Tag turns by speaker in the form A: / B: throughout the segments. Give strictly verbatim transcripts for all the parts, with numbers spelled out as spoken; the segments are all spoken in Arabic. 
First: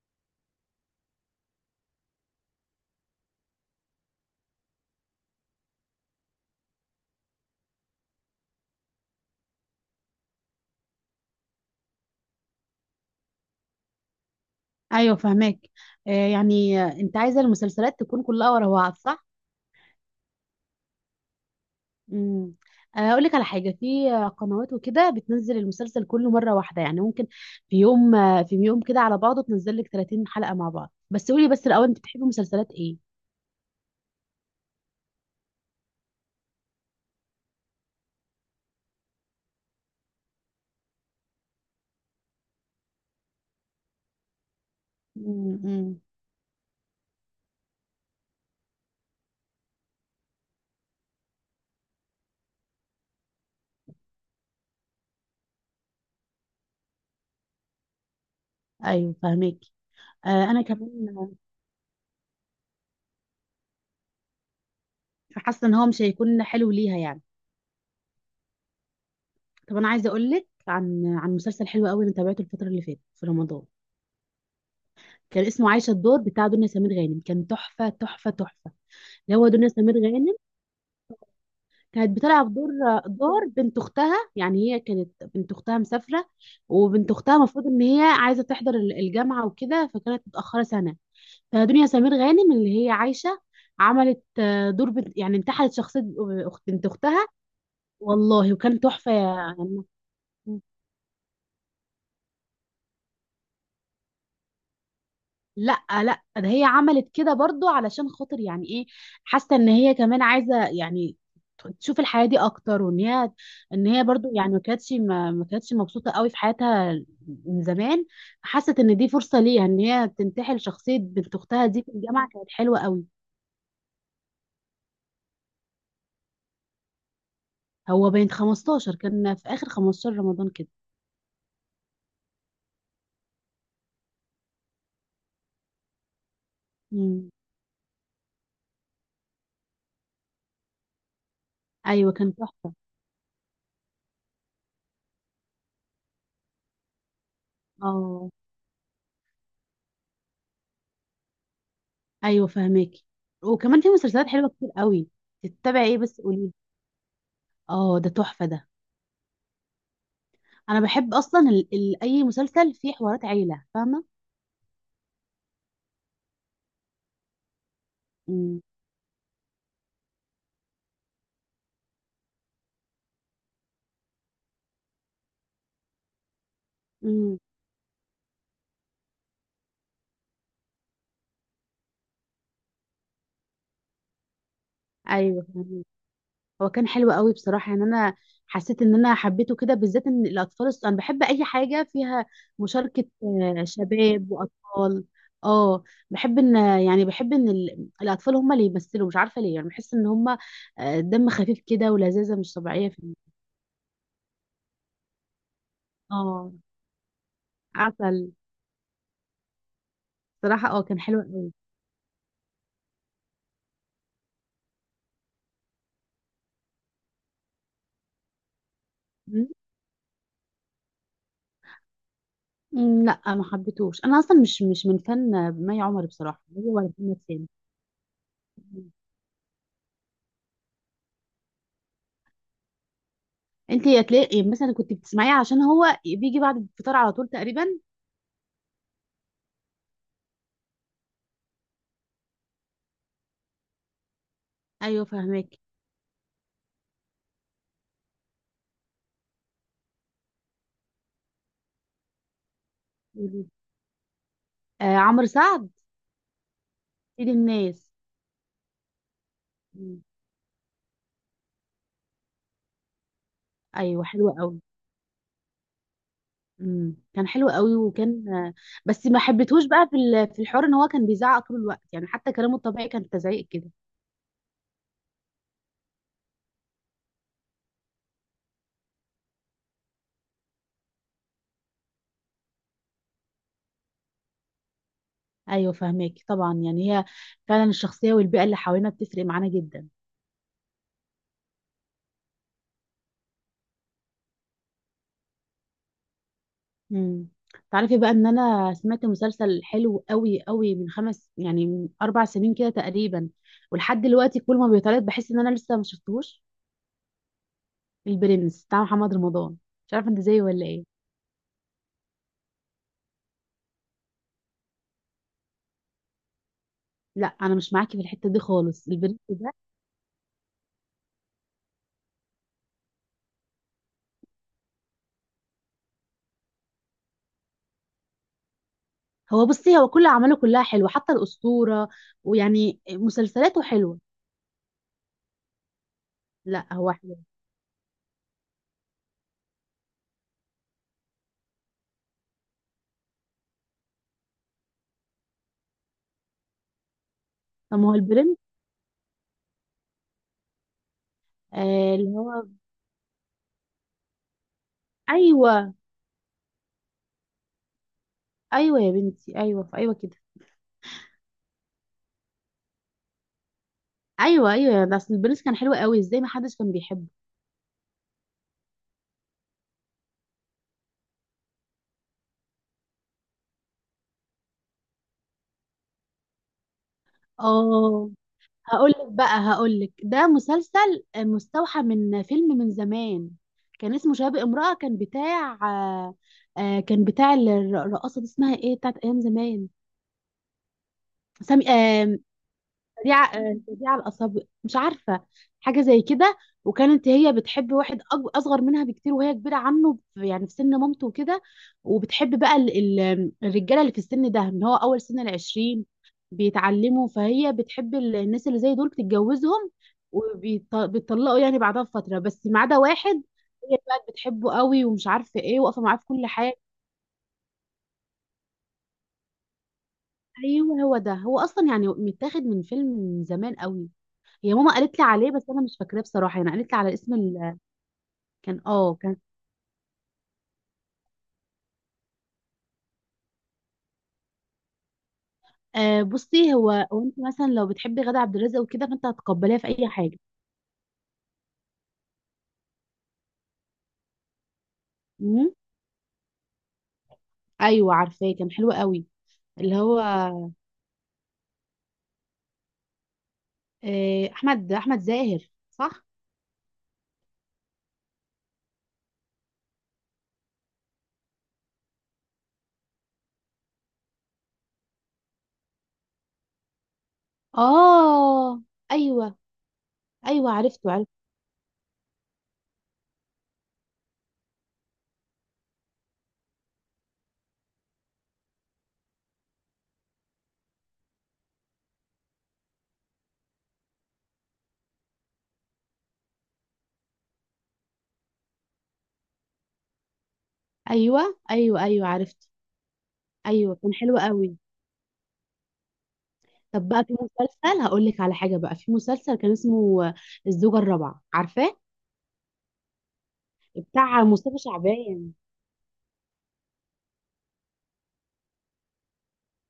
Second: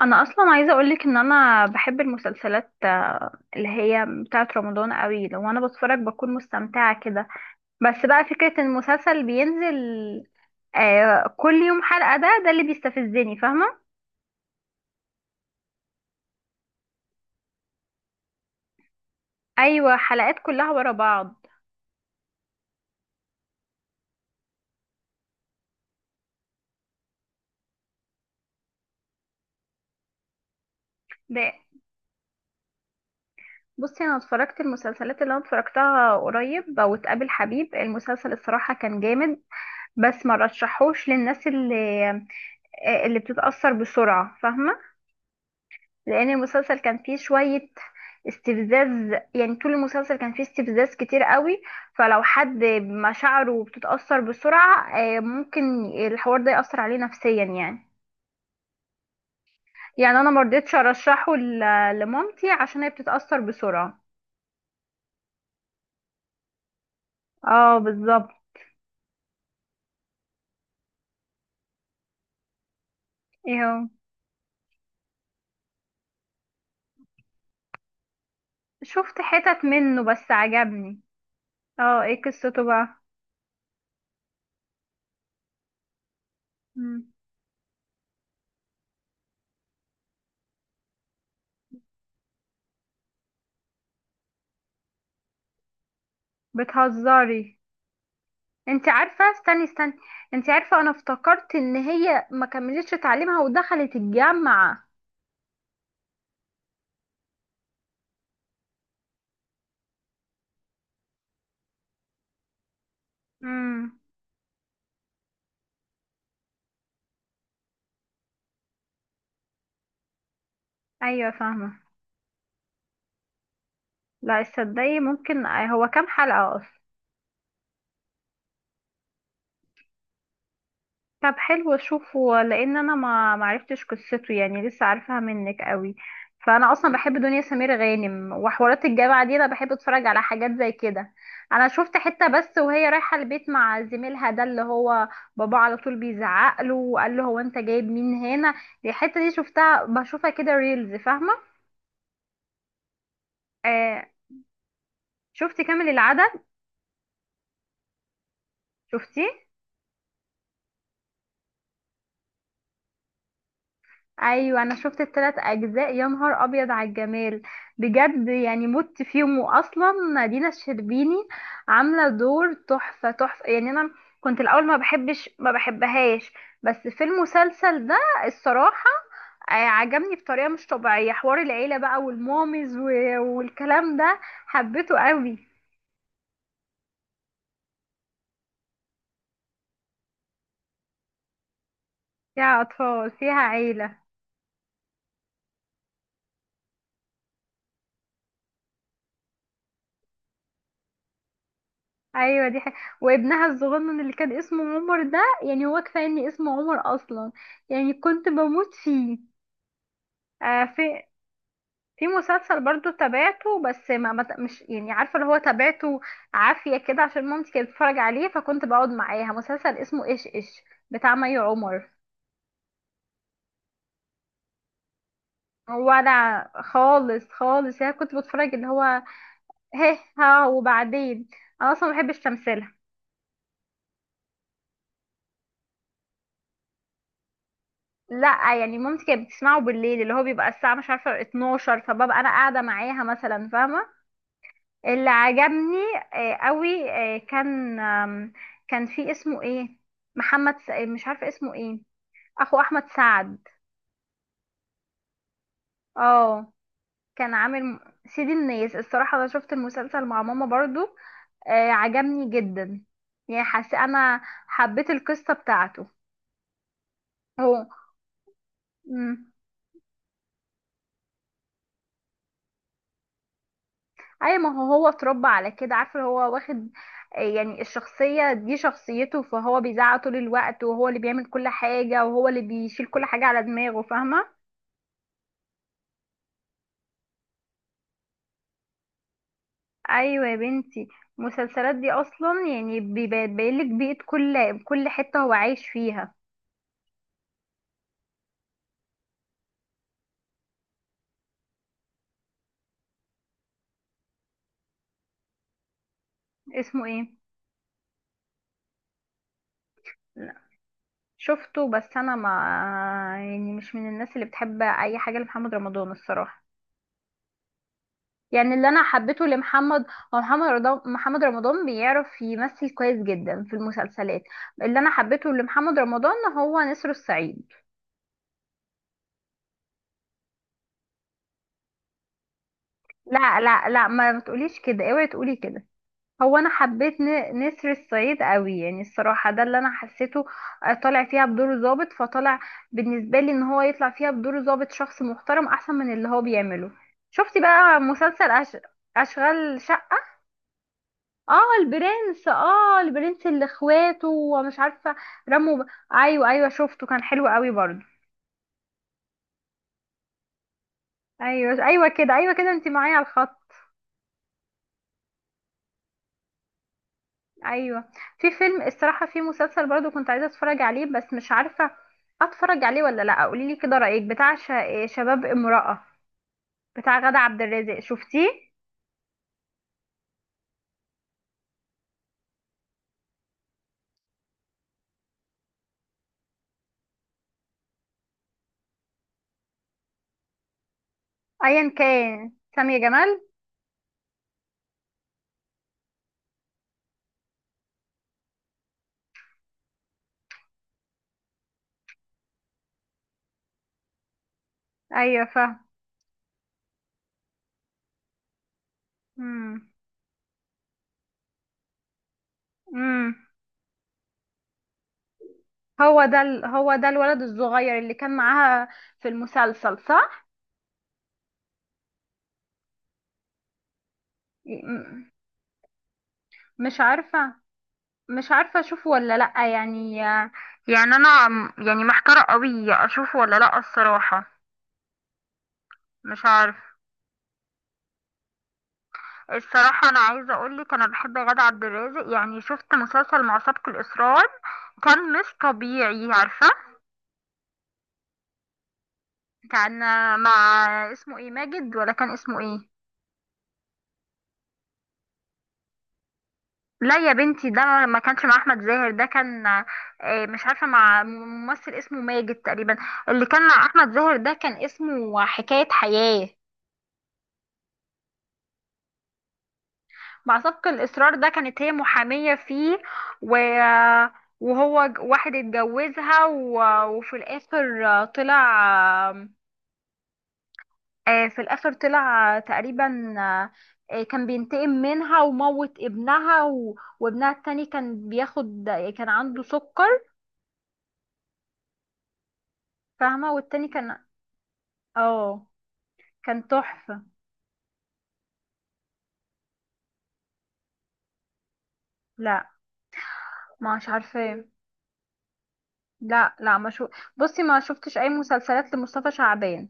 A: انا اصلا عايزه اقولك ان انا بحب المسلسلات، آه، اللي هي بتاعه رمضان قوي. لو انا بتفرج بكون مستمتعه كده. بس بقى فكره ان المسلسل بينزل آه، كل يوم حلقه، ده ده اللي بيستفزني، فاهمه؟
B: ايوه فهماك. آه يعني آه، انت عايزه المسلسلات تكون كلها ورا بعض، صح؟
A: ايوه، حلقات كلها ورا بعض.
B: امم. اقول لك على حاجه في آه، قنوات وكده بتنزل المسلسل كله مره واحده، يعني ممكن في يوم آه، في يوم كده على بعضه تنزل لك ثلاثين حلقه مع بعض. بس قولي
A: ده
B: بس الاول، انت بتحبي مسلسلات ايه؟
A: بصي، انا اتفرجت المسلسلات اللي انا اتفرجتها قريب، واتقابل حبيب المسلسل الصراحه كان جامد. بس ما رشحوش للناس اللي آه، اللي بتتاثر بسرعه، فاهمه؟
B: امم.
A: لان المسلسل كان فيه شوية استفزاز، يعني طول المسلسل كان فيه استفزاز كتير قوي. فلو حد مشاعره بتتأثر بسرعة آه، ممكن الحوار ده يأثر عليه نفسيا يعني.
B: ايوه فهماك.
A: يعني انا
B: آه انا
A: مرضتش
B: كمان
A: ارشحه ل- لمامتي عشان هي بتتأثر بسرعة.
B: حاسه ان هو مش هيكون حلو ليها يعني.
A: اه، بالظبط.
B: طب انا عايزه اقول لك عن عن مسلسل حلو قوي انا تابعته الفتره اللي فاتت في رمضان.
A: ايه هو؟
B: كان اسمه عايشه الدور، بتاع دنيا سمير غانم، كان تحفه تحفه تحفه.
A: شفت
B: اللي هو
A: حتت
B: دنيا سمير
A: منه بس
B: غانم
A: عجبني. اه،
B: كانت
A: ايه
B: بتلعب
A: قصته
B: دور
A: بقى؟
B: دور بنت اختها. يعني هي كانت بنت اختها مسافره،
A: مم.
B: وبنت اختها المفروض ان هي عايزه تحضر ال- الجامعه وكده، فكانت متاخره سنه. فدنيا سمير غانم اللي هي عايشه عملت آه، دور بنت، يعني انتحلت شخصيه آه، أخت- بنت اختها.
A: بتهزري؟
B: والله وكان
A: انت
B: تحفه
A: عارفة؟ استني
B: يعني.
A: استني، انت عارفة انا افتكرت ان هي ما كملتش تعليمها ودخلت الجامعة.
B: لا لا، ده هي عملت كده برضو علشان خاطر يعني ايه، حاسه ان هي كمان عايزه يعني تشوف الحياه دي اكتر، وان هي ان
A: امم،
B: هي برضو يعني ما كانتش ما, ما كانتش مبسوطه قوي في حياتها من زمان. حست ان دي فرصه ليها ان هي تنتحل شخصيه
A: ايوه،
B: بنت اختها
A: فاهمة.
B: دي في الجامعه. كانت حلوه قوي.
A: لا تصدقي، ممكن هو كام حلقة؟
B: هو بين خمستاشر، كان في اخر خمسة عشر رمضان كده.
A: طب حلو اشوفه، لان انا ما معرفتش قصته يعني، لسه عارفاها منك قوي. فانا اصلا بحب
B: امم.
A: دنيا سمير غانم، وحوارات الجامعه دي انا بحب اتفرج على حاجات زي كده. انا شفت
B: ايوه
A: حته
B: كان
A: بس
B: تحفه.
A: وهي رايحه البيت مع زميلها، ده اللي هو بابا على طول بيزعق له وقال له، هو انت جايب مين
B: اه،
A: هنا؟ دي الحته دي شفتها، بشوفها كده ريلز، فاهمه؟
B: ايوه فهماكي. وكمان في
A: آه.
B: مسلسلات حلوه كتير قوي.
A: شفت
B: تتابعي
A: كامل
B: ايه بس
A: العدد؟
B: قولي. اه، ده تحفه ده.
A: شفتيه؟
B: انا بحب اصلا ال... ال... اي مسلسل فيه حوارات عيله فاهمه.
A: ايوه، انا شفت الثلاث اجزاء، يا نهار ابيض على الجمال! بجد
B: امم.
A: يعني مت فيهم. واصلا دينا الشربيني عامله دور تحفه تحفه، يعني انا كنت الاول ما بحبش ما بحبهاش، بس في
B: امم.
A: المسلسل ده الصراحه آه، عجبني بطريقه مش طبيعيه. حوار العيله بقى والمامز و- والكلام ده، حبيته قوي.
B: ايوه فاهمة. هو كان حلو قوي بصراحه. يعني انا حسيت ان انا حبيته كده، بالذات ان الاطفال الص- انا بحب اي حاجه فيها
A: فيها
B: مشاركه
A: اطفال، فيها
B: آه،
A: عيله.
B: شباب واطفال. اه، بحب ان يعني بحب ان ال... الاطفال هم اللي يمثلوا، مش عارفه ليه. يعني بحس ان هم آه، دم خفيف كده ولذاذه
A: ايوه،
B: مش
A: دي حاجة.
B: طبيعيه في.
A: وابنها الصغنن اللي كان اسمه عمر ده، يعني هو كفايه ان اسمه
B: اه.
A: عمر اصلا، يعني كنت
B: عسل.
A: بموت فيه. آه
B: بصراحه اه كان
A: في
B: حلو قوي.
A: في مسلسل برضو تابعته، بس ما ما- مش يعني عارفه. اللي هو تابعته عافيه كده عشان مامتي كانت بتتفرج عليه، فكنت بقعد معاها. مسلسل اسمه ايش ايش، بتاع مي عمر.
B: مم، لا ما حبيتهوش، انا اصلا مش مش من فن مي عمر بصراحه،
A: ولا
B: هو ولا محمد
A: خالص
B: سامي.
A: خالص، يعني كنت بتفرج اللي هو هه ها وبعدين. انا اصلا ما بحبش تمثيلها.
B: انت هتلاقي يعني مثلا كنت بتسمعيه عشان هو بيجي بعد الفطار على طول تقريبا.
A: لا، يعني مامتي كانت بتسمعه بالليل، اللي هو بيبقى الساعة مش عارفة اتناشر، فببقى أنا قاعدة معاها مثلا، فاهمة؟
B: ايوه
A: اللي
B: فهماك.
A: عجبني آه، قوي آه، كان آم، كان في اسمه ايه؟ محمد س... آه، مش عارفة اسمه ايه. أخو أحمد
B: قولي.
A: سعد.
B: آه عمرو سعد.
A: اه.
B: سيد
A: كان عامل م-
B: الناس.
A: سيد الناس. الصراحة أنا شفت
B: مم.
A: المسلسل مع ماما برضو، آه، عجبني جدا. يعني حاسة
B: ايوه
A: أنا
B: حلو قوي.
A: حبيت القصة بتاعته.
B: مم. كان حلو قوي، وكان آه، بس
A: هو
B: ما حبيتهوش بقى في ال- في الحوار ان هو كان بيزعق طول الوقت، يعني حتى كلامه الطبيعي كان تزعيق كده.
A: اي ما هو هو اتربى على كده، عارفه؟ هو واخد آه، يعني الشخصيه دي شخصيته، فهو بيزعق طول الوقت، وهو اللي بيعمل كل حاجه، وهو اللي بيشيل كل حاجه على دماغه، فاهمه؟
B: ايوه فهماك طبعا. يعني هي فعلا الشخصيه والبيئه اللي حوالينا بتفرق معانا جدا.
A: ايوه يا بنتي، المسلسلات دي اصلا يعني بيبين لك بيئه كل كل حته هو عايش فيها.
B: مم. تعرفي بقى ان انا سمعت مسلسل حلو قوي قوي من خمس، يعني من اربع سنين كده تقريبا، ولحد دلوقتي كل ما بيتعرض بحس ان انا لسه ما شفتهوش.
A: اسمه ايه؟
B: البرنس بتاع محمد رمضان، مش عارفه انت
A: لا،
B: زيي ولا ايه.
A: شفته بس انا ما، يعني مش من الناس اللي بتحب اي حاجه لمحمد رمضان الصراحه.
B: لا انا مش معاكي في الحته دي
A: يعني اللي انا
B: خالص. البرنس
A: حبيته
B: ده،
A: لمحمد هو محمد رضا محمد رمضان بيعرف يمثل كويس جدا في المسلسلات. اللي انا حبيته لمحمد رمضان هو نسر الصعيد.
B: هو بصي، هو كل اعماله كلها حلوه، حتى الاسطوره، ويعني
A: لا
B: مسلسلاته
A: لا لا،
B: حلوه.
A: ما ما تقوليش كده، اوعي تقولي كده. هو انا
B: لا هو
A: حبيت
B: حلو.
A: ن- نسر الصعيد قوي، يعني الصراحه ده اللي انا حسيته. آه، طالع فيها بدور ظابط، فطالع بالنسبه لي ان هو يطلع فيها بدور ظابط شخص محترم احسن من اللي هو بيعمله. شفتي
B: طب
A: بقى
B: ما هو
A: مسلسل
B: البرنس.
A: أش... اشغال شقه؟ اه
B: آه، اللي
A: البرنس
B: هو،
A: اه البرنس اللي اخواته ومش عارفه رموا ب...
B: ايوه.
A: ايوه ايوه، شفته، كان حلو قوي برضو.
B: ايوه يا بنتي، ايوه ايوه كده،
A: ايوه ايوه كده، ايوه كده، انت معايا على الخط؟
B: ايوه ايوه، ده اصل البرنس كان حلو قوي، ازاي ما حدش كان بيحبه؟
A: ايوه. في فيلم الصراحه في مسلسل برضو كنت عايزه اتفرج عليه، بس مش عارفه اتفرج عليه ولا لا. قولي لي كده رايك، بتاع ش- شباب امراه، بتاع غادة عبد الرازق،
B: اه.
A: شفتيه؟
B: هقولك بقى، هقولك ده مسلسل مستوحى من فيلم من زمان. كان اسمه شباب امرأة. كان بتاع آه، آه، كان بتاع الر- الرقاصة دي، اسمها ايه، بتاعت ايام زمان، سامي
A: ايا
B: آه،
A: كان، سامية جمال.
B: سريعة آه، سريعة الأصابع، مش عارفة، حاجة زي كده. وكانت هي بتحب واحد أج- أصغر منها بكتير، وهي كبيرة عنه في- يعني في سن مامته وكده. وبتحب بقى ال- ال- الرجالة اللي في السن ده، اللي هو أول سن
A: ايوه فاهم.
B: العشرين بيتعلموا. فهي بتحب ال- الناس اللي زي دول بتتجوزهم
A: امم
B: وبيطلقوا يعني بعدها بفترة، بس ما عدا
A: امم
B: واحد. هي بقى بتحبه قوي ومش عارفة ايه، واقفة معاه
A: هو
B: في
A: ده
B: كل
A: ال...
B: حاجة.
A: هو ده الولد الصغير اللي كان معاها في المسلسل؟
B: ايوه هو ده، هو اصلا يعني متاخد من فيلم من زمان قوي.
A: صح.
B: هي ماما قالت لي عليه بس انا مش فاكراه بصراحه، يعني قالت لي
A: مش
B: على اسم
A: عارفة
B: ال...
A: مش عارفة
B: كان
A: اشوفه
B: اه كان
A: ولا لأ يعني. يعني انا م- يعني محتارة قوي اشوفه ولا لأ الصراحة.
B: آه
A: مش
B: بصي،
A: عارف.
B: هو هو انت مثلا لو بتحبي غادة عبد الرازق وكده فانت هتقبليها في
A: الصراحة
B: اي
A: أنا
B: حاجه.
A: عايزة أقولك أنا بحب غادة عبد الرازق، يعني شفت مسلسل مع سابق الإصرار، كان مش
B: امم.
A: طبيعي، عارفة؟
B: ايوه عارفاه، كان حلو قوي. اللي
A: كان
B: هو
A: مع اسمه ايه؟ ماجد ولا كان اسمه ايه؟
B: آه احمد احمد زاهر صح.
A: لا يا بنتي، ده ما كانش مع أحمد زاهر، ده كان آه، مش عارفة، مع ممثل اسمه ماجد تقريبا. اللي كان مع أحمد زاهر ده كان اسمه حكاية حياة.
B: اه. ايوه،
A: مع
B: ايوه
A: سبق
B: عرفته عرفت.
A: الإصرار ده كانت هي محامية فيه. و... وهو ج- واحد اتجوزها و... وفي الآخر آه، طلع آه، في الآخر طلع آه، تقريبا آه، آه، كان بينتقم منها، وموت ابنها، و... وابنها التاني كان بياخد، كان عنده سكر،
B: ايوه ايوه ايوه عرفته.
A: فاهمة؟ والتاني
B: ايوه كان
A: كان
B: حلو قوي.
A: اه كان
B: طب
A: تحفة.
B: بقى في مسلسل، هقول لك على حاجه، بقى في مسلسل كان اسمه آه، الزوجه الرابعه، عارفاه؟
A: لا، مش
B: بتاع
A: عارفة.
B: مصطفى شعبان.
A: لا لا ما شو بصي، ما شفتش أي مسلسلات لمصطفى شعبان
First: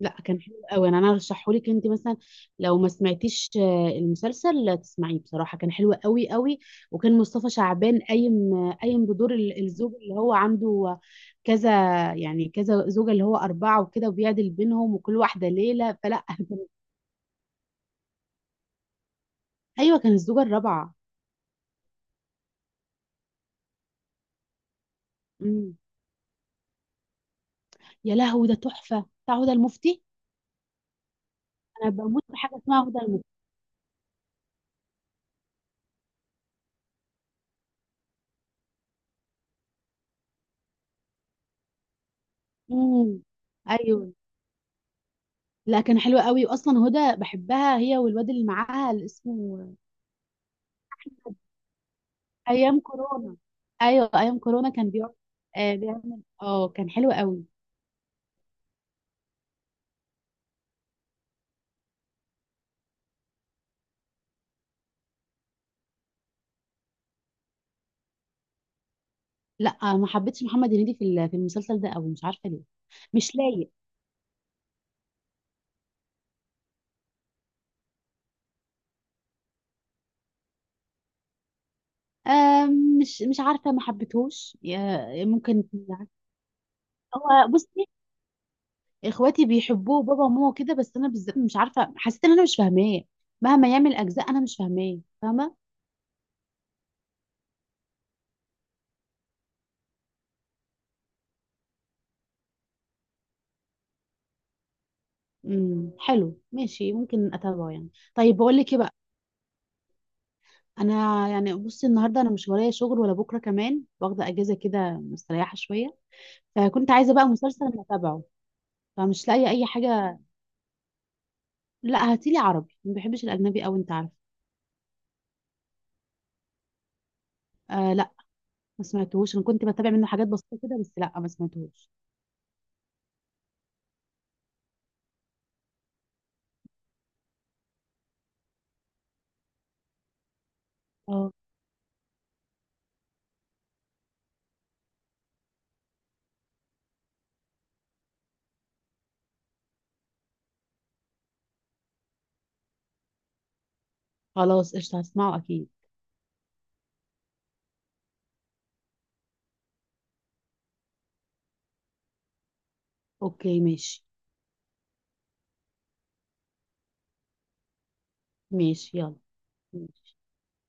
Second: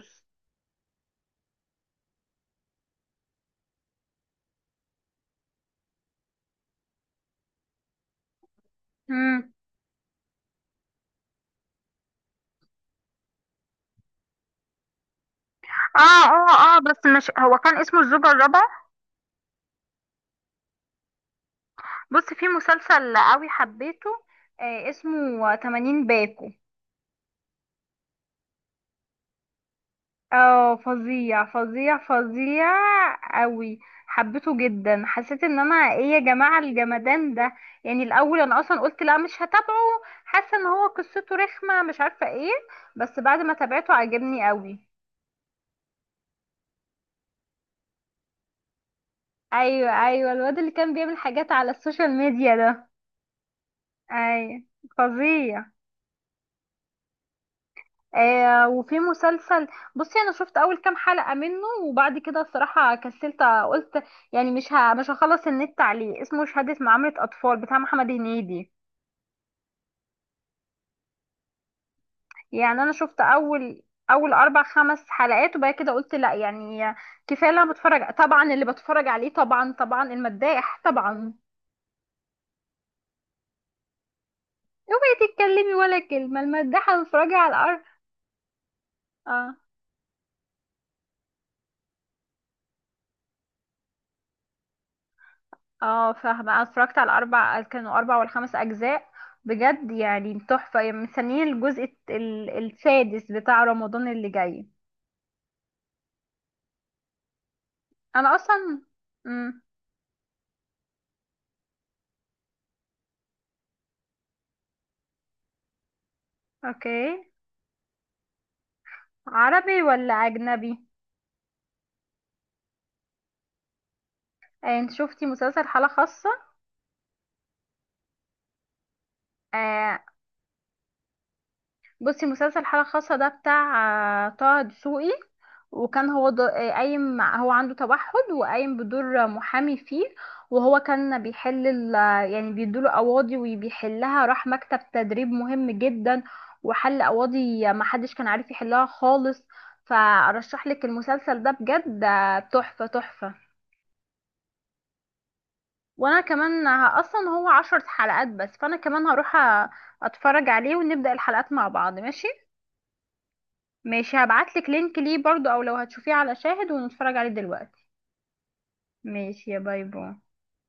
B: لا كان حلو قوي، انا انا ارشحه لك انت مثلا، لو ما سمعتيش آه، المسلسل لا تسمعيه، بصراحه كان حلو قوي قوي. وكان مصطفى شعبان قايم آه، قايم بدور
A: مم.
B: ال- الزوج اللي هو عنده كذا، يعني كذا زوجه، اللي هو اربعه وكده، وبيعدل بينهم وكل واحده ليله،
A: اه
B: فلا كان-
A: اه اه، بس مش هو كان اسمه الزوجة الرابعة؟
B: ايوه كان الزوجه الرابعه.
A: بص، في مسلسل قوي حبيته، آه اسمه
B: امم.
A: ثمانين باكو.
B: يا لهوي، ده تحفه، بتاع هدى المفتي.
A: اه، فظيع
B: انا
A: فظيع
B: بموت في حاجه
A: فظيع
B: اسمها هدى المفتي.
A: قوي، حبيته جدا. حسيت ان انا، ايه يا جماعة الجمدان ده، يعني الاول انا اصلا قلت لا مش هتابعه، حاسة ان هو قصته رخمة، مش عارفة ايه.
B: امم.
A: بس بعد ما تابعته
B: ايوه.
A: عجبني قوي.
B: لا كان حلو قوي، واصلا هدى بحبها، هي والواد اللي معاها اللي اسمه.
A: ايوه ايوه، الواد اللي كان بيعمل حاجات على السوشيال ميديا
B: ايام
A: ده.
B: كورونا. ايوه ايام
A: ايوه،
B: كورونا كان بيقعد.
A: فظيع.
B: آه بيعمل اه كان حلو قوي.
A: آه وفي مسلسل، بصي انا شفت اول كام حلقة منه، وبعد كده الصراحة كسلت قلت، يعني مش ه... مش هخلص النت عليه. اسمه شهادة معاملة اطفال، بتاع محمد هنيدي.
B: لا ما حبيتش محمد هنيدي في ال- في المسلسل ده قوي، مش عارفه ليه.
A: يعني انا شفت
B: مش لايق.
A: اول اول اربع خمس حلقات، وبعد كده قلت لا يعني كفاية. اللي انا بتفرج، طبعا اللي بتفرج عليه طبعا، طبعا المداح طبعا.
B: آه مش مش عارفه، ما حبيتهوش،
A: اوعي
B: يا- ممكن.
A: تتكلمي ولا كلمة، المداحة بتتفرجي على
B: هو
A: الارض.
B: بصي، اخواتي
A: آه.
B: بيحبوه، بابا وماما كده، بس انا بالذات مش عارفه، حسيت ان انا مش فاهماه. مهما يعمل اجزاء انا مش فاهماه فاهمه.
A: اه فاهمة. انا اتفرجت على اربع، كانوا اربع ولا خمس اجزاء. بجد يعني تحفة، يعني مستنيين الجزء الت- ال- السادس بتاع رمضان اللي جاي.
B: امم. حلو، ماشي، ممكن اتابعه يعني.
A: انا
B: طيب بقول لك ايه
A: اصلا.
B: بقى.
A: امم.
B: انا يعني بصي، النهارده انا مش ورايا شغل ولا بكره، كمان واخده اجازه كده، مستريحه شويه. فكنت
A: اوكي.
B: عايزه بقى مسلسل انا اتابعه. فمش لاقيه اي
A: عربي ولا
B: حاجه.
A: اجنبي؟
B: لا هاتيلي عربي، ما بحبش الاجنبي قوي، انت عارف.
A: آه، انت شفتي مسلسل حالة خاصة؟
B: آه لا، ما سمعتهوش، انا كنت بتابع
A: آه
B: منه حاجات بسيطه كده بس، لا ما سمعتهوش.
A: بصي، مسلسل حالة خاصة ده بتاع آه، طه دسوقي. وكان هو ض- آه، قايم مع- هو عنده توحد، وقايم بدور محامي فيه. وهو كان
B: اه
A: بيحل ال- آه، يعني بيدوله قواضي وبيحلها. راح مكتب تدريب مهم جدا، وحل قواضي ما حدش كان عارف يحلها خالص. فارشح لك المسلسل ده بجد، آه، تحفة تحفة.
B: خلاص قشطه، هسمعه اكيد.
A: وانا كمان ه- اصلا هو عشر حلقات بس، فانا كمان هروح أ- اتفرج عليه، ونبدأ الحلقات مع بعض، ماشي؟
B: اوكي ماشي.
A: ماشي، هبعتلك لينك ليه برضو، او لو هتشوفيه على شاهد ونتفرج عليه دلوقتي.
B: ماشي يلا.
A: ماشي يا، باي باي.
B: ماشي.